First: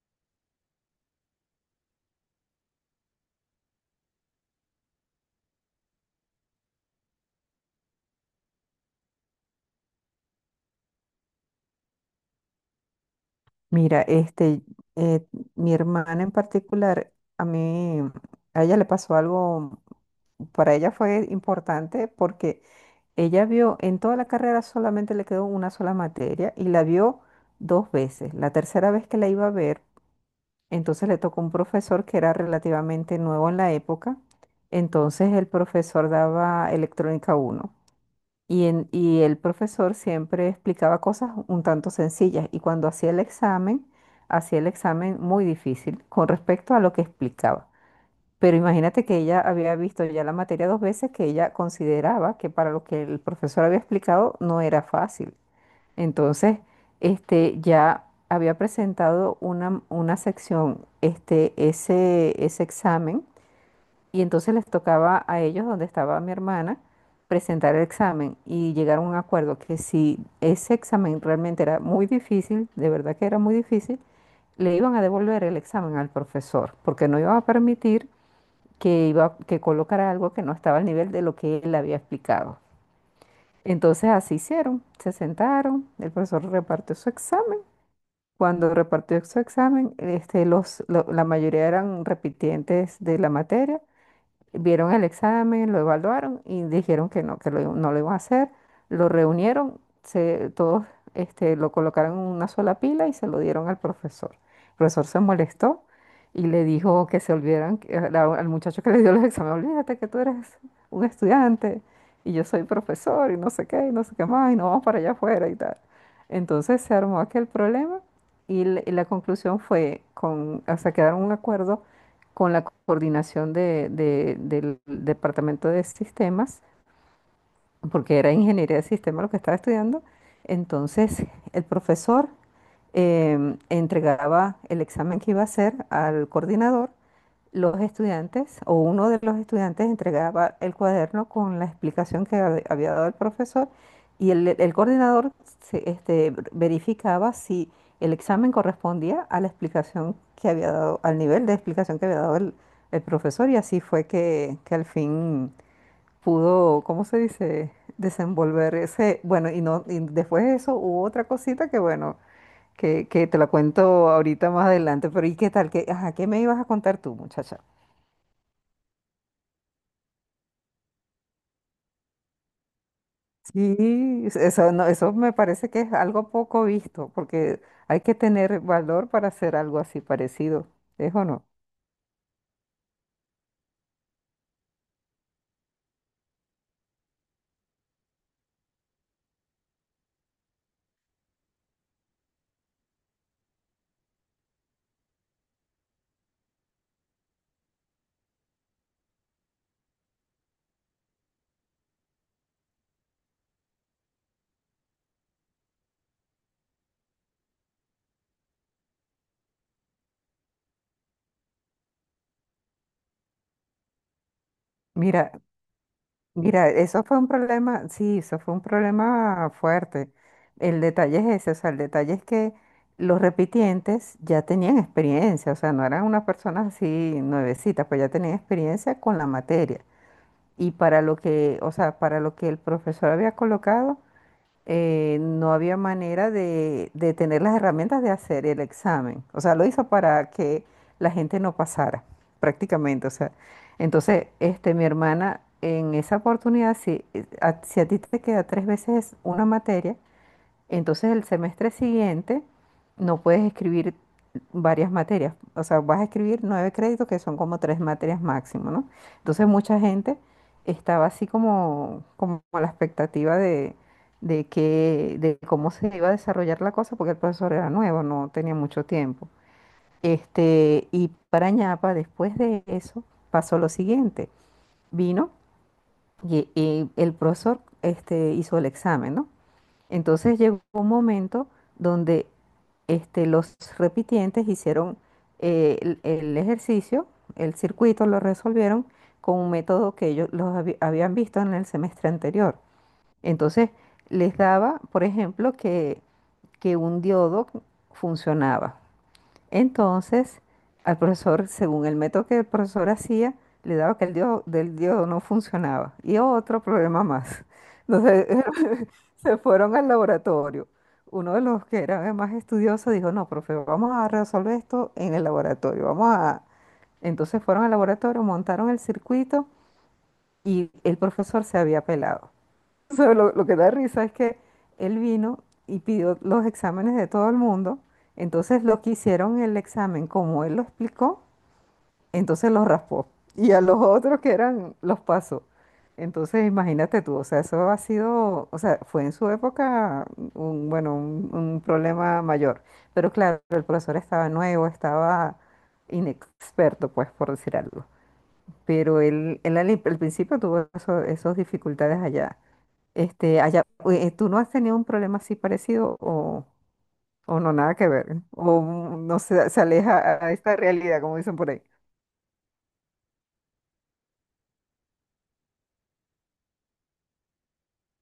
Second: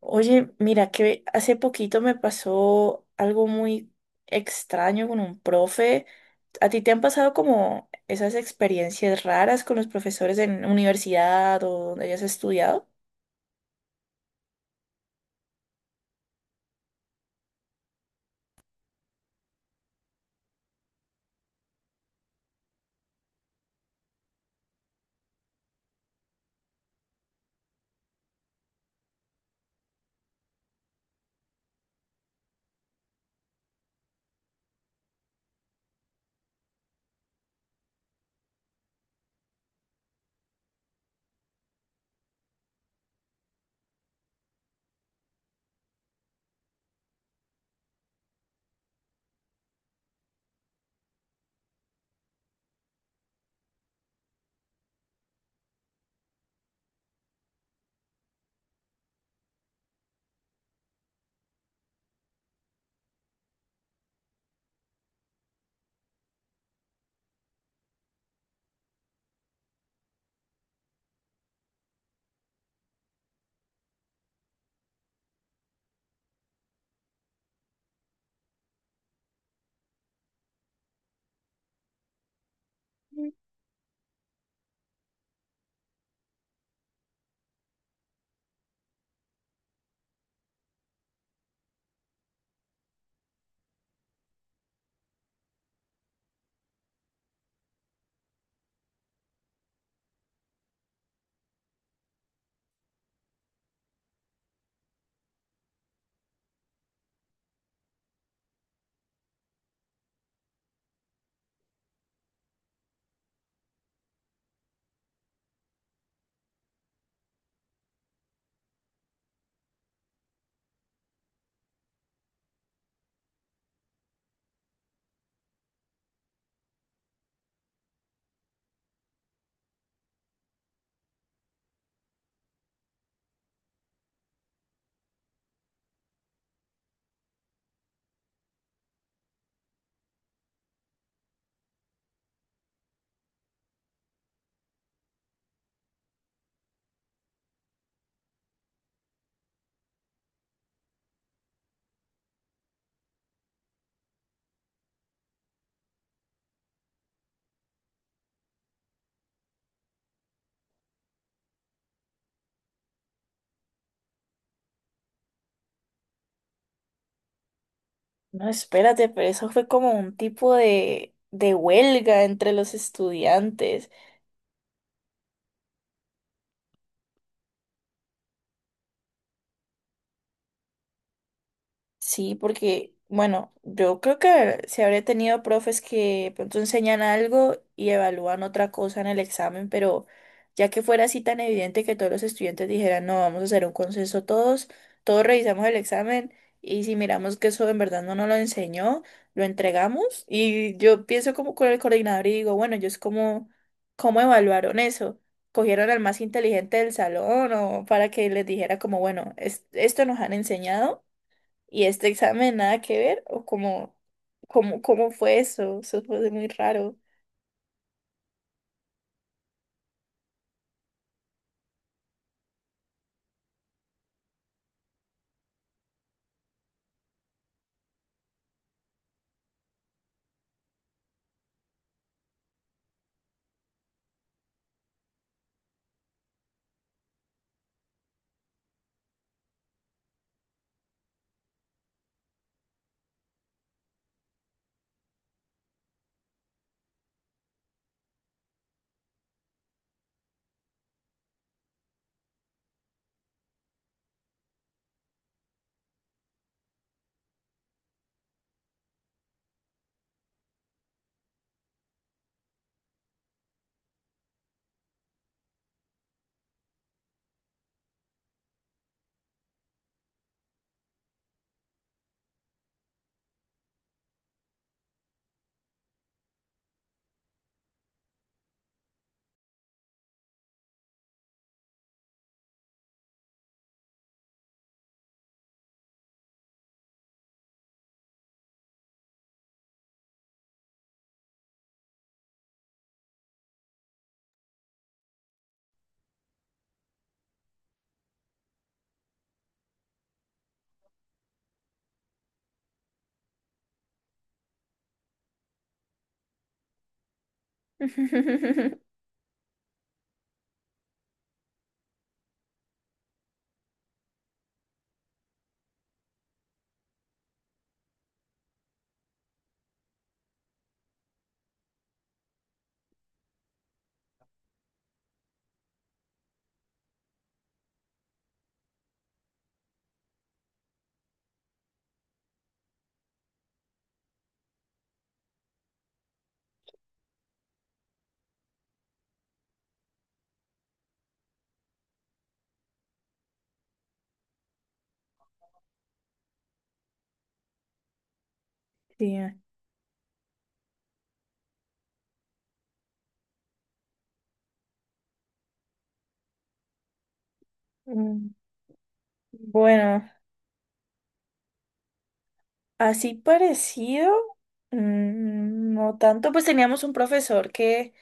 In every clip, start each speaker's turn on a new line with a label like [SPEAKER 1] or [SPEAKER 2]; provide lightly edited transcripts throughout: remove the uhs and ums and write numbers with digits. [SPEAKER 1] Oye, mira que hace poquito me pasó algo muy extraño con un profe. ¿A ti te han pasado como esas experiencias raras con los profesores en universidad o donde hayas estudiado?
[SPEAKER 2] Mira, eh, mi hermana en particular, a ella le pasó algo, para ella fue importante porque ella vio, en toda la carrera solamente le quedó una sola materia y la vio dos veces. La tercera vez que la iba a ver, entonces le tocó un profesor que era relativamente nuevo en la época. Entonces el profesor daba electrónica uno. Y el profesor siempre explicaba cosas un tanto sencillas y cuando hacía el examen muy difícil con respecto a lo que explicaba. Pero imagínate que ella había visto ya la materia dos veces que ella consideraba que para lo que el profesor había explicado no era fácil. Entonces, ya había presentado una sección, ese examen y entonces les tocaba a ellos, donde estaba mi hermana, presentar el examen y llegaron a un acuerdo que si ese examen realmente era muy difícil, de verdad que era muy difícil, le iban a devolver el examen al profesor, porque no iba a permitir que, que colocara algo que no estaba al nivel de lo que él había explicado. Entonces así hicieron, se sentaron, el profesor repartió su examen. Cuando repartió su examen, la mayoría eran repitientes de la materia. Vieron el examen, lo evaluaron y dijeron que no, no lo iban a hacer. Lo reunieron, todos lo colocaron en una sola pila y se lo dieron al profesor. El profesor se molestó y le dijo que se olvidaran, al muchacho que le dio los exámenes, olvídate que tú eres un estudiante y yo soy profesor y no sé qué, y no sé qué más, y no vamos para allá afuera y tal. Entonces se armó aquel problema y la conclusión fue, o sea, quedaron un acuerdo con la coordinación del Departamento de Sistemas, porque era ingeniería de sistemas lo que estaba estudiando. Entonces, el profesor entregaba el examen que iba a hacer al coordinador. Los estudiantes o uno de los estudiantes entregaba el cuaderno con la explicación que había dado el profesor y el coordinador verificaba si el examen correspondía a la explicación que había dado, al nivel de explicación que había dado el profesor y así fue que, al fin pudo, ¿cómo se dice?, desenvolver ese, bueno, y, no, y después de eso hubo otra cosita que, bueno, que te la cuento ahorita más adelante, pero ¿y qué tal? ¿Ajá, qué me ibas a contar tú, muchacha?
[SPEAKER 1] No, espérate, pero eso fue como un tipo de huelga entre los estudiantes.
[SPEAKER 2] Sí, eso, no, eso me parece que es algo poco visto, porque hay que tener valor para hacer algo así parecido, ¿es o no?
[SPEAKER 1] Sí, porque, bueno, yo creo que se habría tenido profes que pronto enseñan algo y evalúan otra cosa en el examen, pero ya que fuera así tan evidente que todos los estudiantes dijeran, no, vamos a hacer un consenso todos, todos revisamos el examen y si miramos que eso en verdad no nos lo enseñó, lo entregamos y yo pienso como con el coordinador y digo, bueno, ellos como, ¿cómo evaluaron eso? ¿Cogieron al más inteligente del salón o para que les dijera como, bueno, esto nos han enseñado? Y este examen nada que ver, o cómo
[SPEAKER 2] Mira,
[SPEAKER 1] fue eso, eso fue muy
[SPEAKER 2] mira,
[SPEAKER 1] raro.
[SPEAKER 2] eso fue un problema, sí, eso fue un problema fuerte. El detalle es ese, o sea, el detalle es que los repitientes ya tenían experiencia, o sea, no eran unas personas así nuevecitas, pues ya tenían experiencia con la materia. Y para lo que, o sea, para lo que el profesor había colocado, no había manera de tener las herramientas de hacer el examen. O sea, lo hizo para que la gente no pasara, prácticamente. O sea, entonces, mi hermana, en esa oportunidad, si a ti te queda tres veces una materia, entonces el semestre siguiente no puedes escribir varias materias, o sea, vas a escribir nueve créditos que son como tres materias máximo, ¿no? Entonces mucha gente estaba así como a la expectativa de, que, de cómo se iba a desarrollar la cosa, porque el profesor era nuevo, no tenía mucho tiempo. Y para ñapa, después de eso, pasó lo siguiente. Vino y el profesor hizo el examen, ¿no? Entonces llegó un momento donde los repitientes hicieron el ejercicio, el circuito lo resolvieron con un método que ellos los habían visto en el semestre anterior. Entonces les daba, por ejemplo, que un diodo funcionaba. Entonces, al profesor, según el método que el profesor hacía, le daba que del diodo no funcionaba. Y otro problema más. Entonces, se fueron al laboratorio. Uno de los que era más estudioso dijo, no, profe, vamos a resolver esto en el laboratorio. Vamos a... Entonces fueron al laboratorio, montaron el circuito y el profesor se había pelado. sea, lo que da risa es que él vino y pidió los exámenes de todo el mundo, entonces los que hicieron el examen como él lo explicó, entonces los raspó. Y a los otros que eran, los pasó. Entonces imagínate tú, o sea, eso ha sido, o sea, fue en su época bueno, un problema mayor. Pero claro, el profesor estaba nuevo, estaba inexperto, pues, por decir algo. Pero
[SPEAKER 1] Sí, ah,
[SPEAKER 2] él al principio tuvo esas dificultades allá. Este, allá, ¿Tú no has tenido un problema así parecido o, no, nada que ver?
[SPEAKER 1] mm,
[SPEAKER 2] O no se, se
[SPEAKER 1] bueno,
[SPEAKER 2] aleja a esta realidad, como dicen por ahí.
[SPEAKER 1] así parecido, no tanto, pues teníamos un profesor que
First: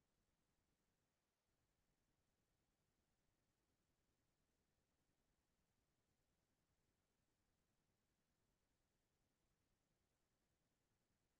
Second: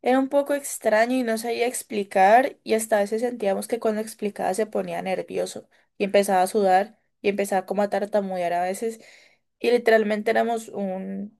[SPEAKER 1] era un poco extraño y no sabía explicar y hasta a veces sentíamos que cuando explicaba se ponía nervioso y empezaba a sudar y empezaba como a tartamudear a veces y literalmente éramos un,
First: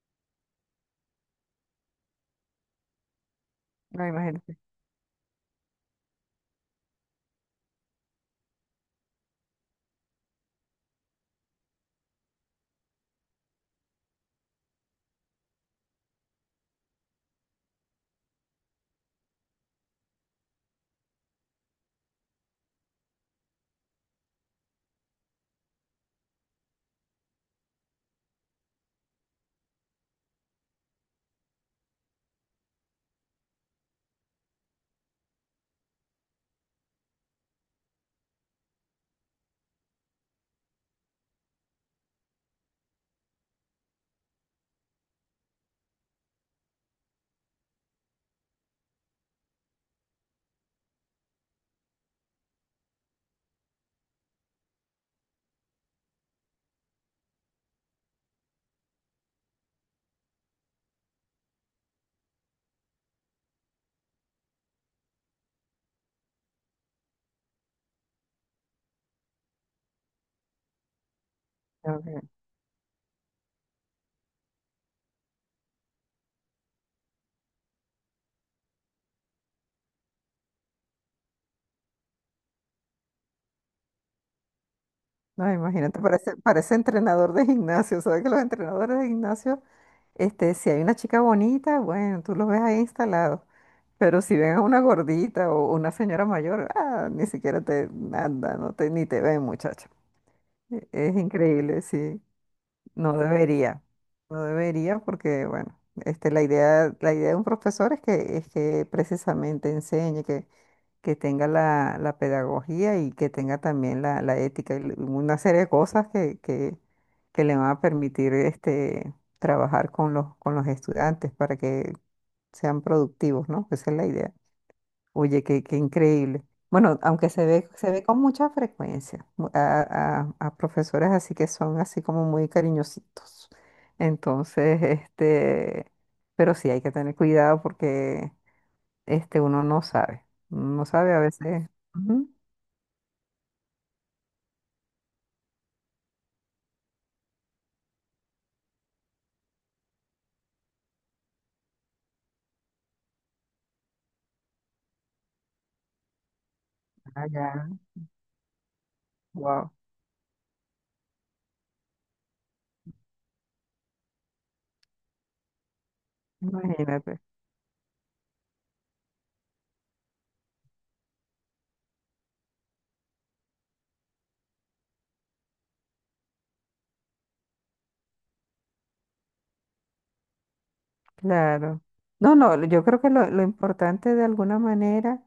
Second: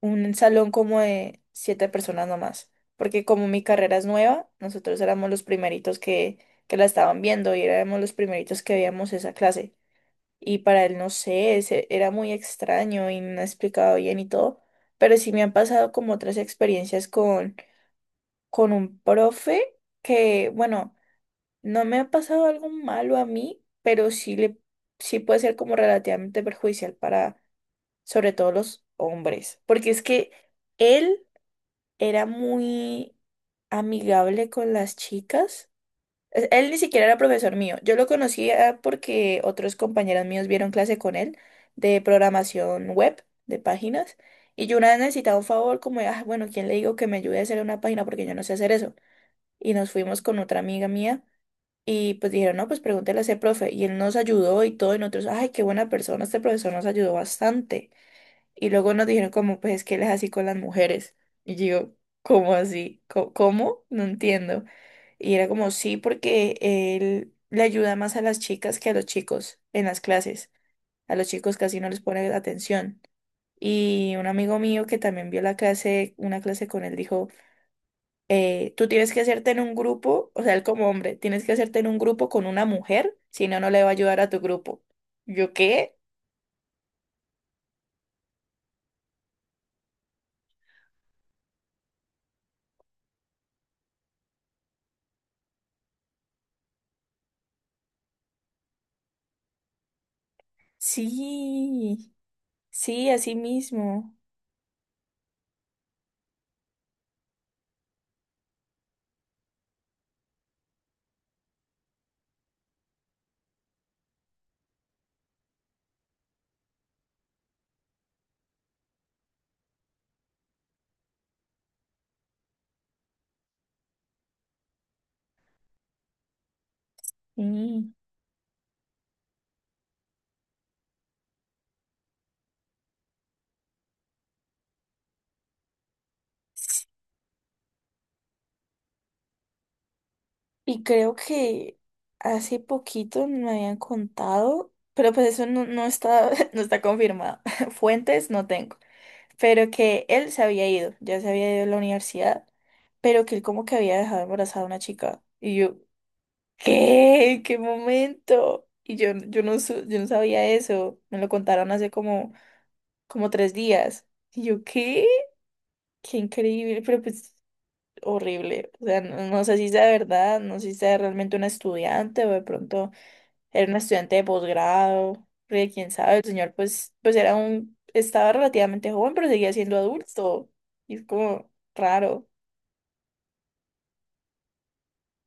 [SPEAKER 1] un salón como de siete personas nomás, porque como mi carrera
[SPEAKER 2] No,
[SPEAKER 1] es nueva,
[SPEAKER 2] imagínate.
[SPEAKER 1] nosotros éramos los primeritos que la estaban viendo y éramos los primeritos que veíamos esa clase. Y para él, no sé, era muy extraño y no explicaba bien y todo, pero sí me han pasado como otras experiencias con un profe que, bueno, no me ha pasado algo malo a mí, pero sí puede ser como relativamente perjudicial para, sobre todo los hombres, porque es que él era muy amigable con las chicas. Él ni siquiera era profesor mío. Yo lo conocía porque otros compañeros míos vieron clase con él de programación web, de páginas. Y yo una vez necesitaba un favor, como, ah, bueno, ¿quién le digo que me ayude a hacer una página? Porque yo no sé hacer eso y nos fuimos con otra amiga mía y pues dijeron, no, pues pregúntele a ese profe y él nos ayudó y todo y nosotros, ay, qué buena persona, este profesor nos ayudó bastante. Y luego nos dijeron como, pues es que él es así con las mujeres. Y yo, ¿cómo así? ¿Cómo? No entiendo. Y era como, sí, porque él le ayuda más a las chicas que a los chicos en las clases. A los chicos casi no
[SPEAKER 2] No,
[SPEAKER 1] les
[SPEAKER 2] ok.
[SPEAKER 1] pone atención. Y un amigo mío que también vio la clase, una clase con él, dijo, tú tienes que hacerte en un grupo, o sea, él como hombre, tienes que hacerte en un grupo con una mujer, si no, no le va a ayudar a tu grupo.
[SPEAKER 2] No,
[SPEAKER 1] ¿Yo qué?
[SPEAKER 2] imagínate, parece entrenador de gimnasio. ¿Sabes que los entrenadores de gimnasio, si hay una chica bonita, bueno, tú lo ves ahí instalado. Pero si ven a una gordita o una señora mayor, ah, ni siquiera te anda, no te, ni te ven, muchacho. Es increíble,
[SPEAKER 1] Sí,
[SPEAKER 2] sí.
[SPEAKER 1] sí,
[SPEAKER 2] No
[SPEAKER 1] así
[SPEAKER 2] debería,
[SPEAKER 1] mismo.
[SPEAKER 2] no debería porque, bueno, la idea de un profesor es que precisamente enseñe, que tenga la pedagogía y que tenga también la ética y una serie de cosas que le van a permitir trabajar con con los estudiantes para que sean productivos, ¿no? Esa es la idea. Oye, qué increíble. Bueno, aunque se ve,
[SPEAKER 1] Mm.
[SPEAKER 2] se ve con mucha frecuencia a profesores así que son así como muy cariñositos. Entonces, pero sí hay que tener cuidado porque uno no sabe. Uno
[SPEAKER 1] Y
[SPEAKER 2] no sabe
[SPEAKER 1] creo
[SPEAKER 2] a veces.
[SPEAKER 1] que
[SPEAKER 2] Ujú.
[SPEAKER 1] hace poquito me habían contado, pero pues eso no, no está, no está confirmado. Fuentes no tengo, pero que él se había ido, ya se había ido a la universidad, pero que él como que había dejado embarazada a una chica. Y yo,
[SPEAKER 2] Ah,
[SPEAKER 1] ¿qué? ¿Qué
[SPEAKER 2] ya.
[SPEAKER 1] momento? Y yo no,
[SPEAKER 2] Wow.
[SPEAKER 1] yo no sabía eso. Me lo contaron hace como tres días. Y yo, ¿qué? Qué increíble, pero
[SPEAKER 2] Imagínate.
[SPEAKER 1] pues horrible. O sea, no, no sé si sea de verdad, no sé si sea realmente una estudiante o de pronto era una estudiante de posgrado. Porque quién sabe, el señor pues era estaba relativamente joven, pero seguía siendo adulto. Y es como
[SPEAKER 2] Claro.
[SPEAKER 1] raro.
[SPEAKER 2] No, no, yo creo que lo importante de alguna manera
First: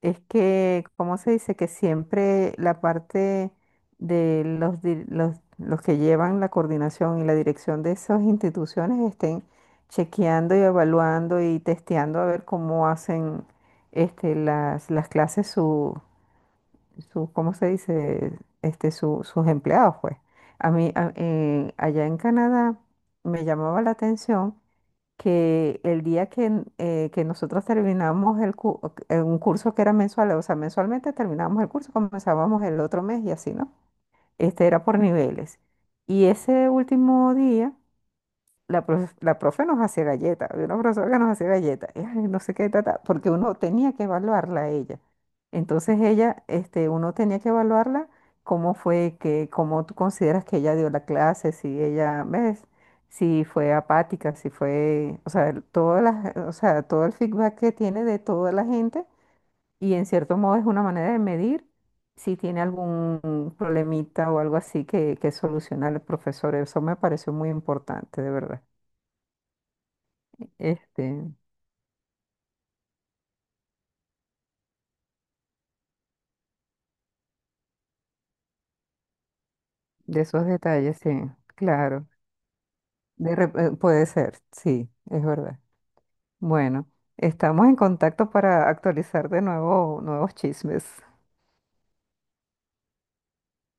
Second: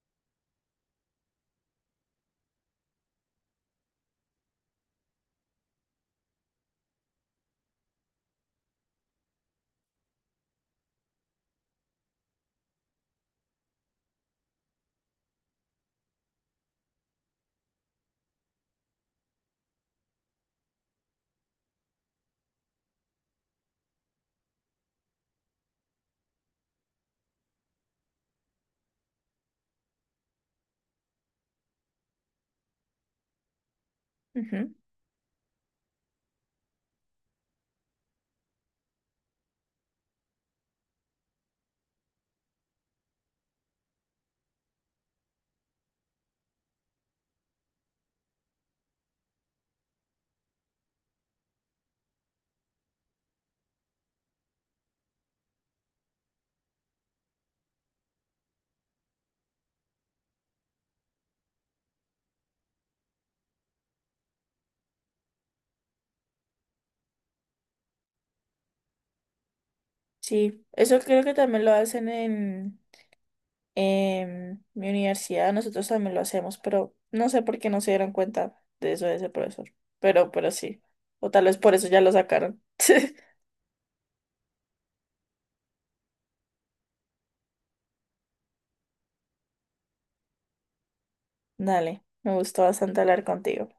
[SPEAKER 2] es que, ¿cómo se dice? Que siempre la parte de los que llevan la coordinación y la dirección de esas instituciones estén chequeando y evaluando y testeando a ver cómo hacen las clases ¿cómo se dice? Sus empleados, pues. A mí, allá en Canadá me llamaba la atención que el día que nosotros terminamos un curso que era mensual, o sea, mensualmente terminábamos el curso, comenzábamos el otro mes y así, ¿no? Este
[SPEAKER 1] Ujú.
[SPEAKER 2] era por niveles. Y ese último día la profe nos hacía galletas, había una profesora que nos hacía galletas, y, ay, no sé qué, ta, ta, porque uno tenía que evaluarla a ella. Entonces ella, uno tenía que evaluarla cómo fue que, cómo tú consideras que ella dio la clase, si ella, ¿ves? Si fue apática, si fue, o sea, todo el feedback que tiene de toda la gente, y en cierto modo es una manera de medir si tiene algún problemita o algo así que solucionar el profesor. Eso me pareció muy importante, de verdad.
[SPEAKER 1] Sí, eso creo que
[SPEAKER 2] Este,
[SPEAKER 1] también lo hacen en mi universidad nosotros también lo hacemos, pero no sé por qué no se dieron cuenta de eso de ese profesor.
[SPEAKER 2] de
[SPEAKER 1] Pero,
[SPEAKER 2] esos
[SPEAKER 1] pero sí.
[SPEAKER 2] detalles, sí,
[SPEAKER 1] O tal vez por eso ya
[SPEAKER 2] claro.
[SPEAKER 1] lo sacaron.
[SPEAKER 2] De rep- eh, puede ser, sí, es verdad. Bueno, estamos en contacto para actualizar de nuevo nuevos chismes.
[SPEAKER 1] Dale, me gustó bastante hablar contigo.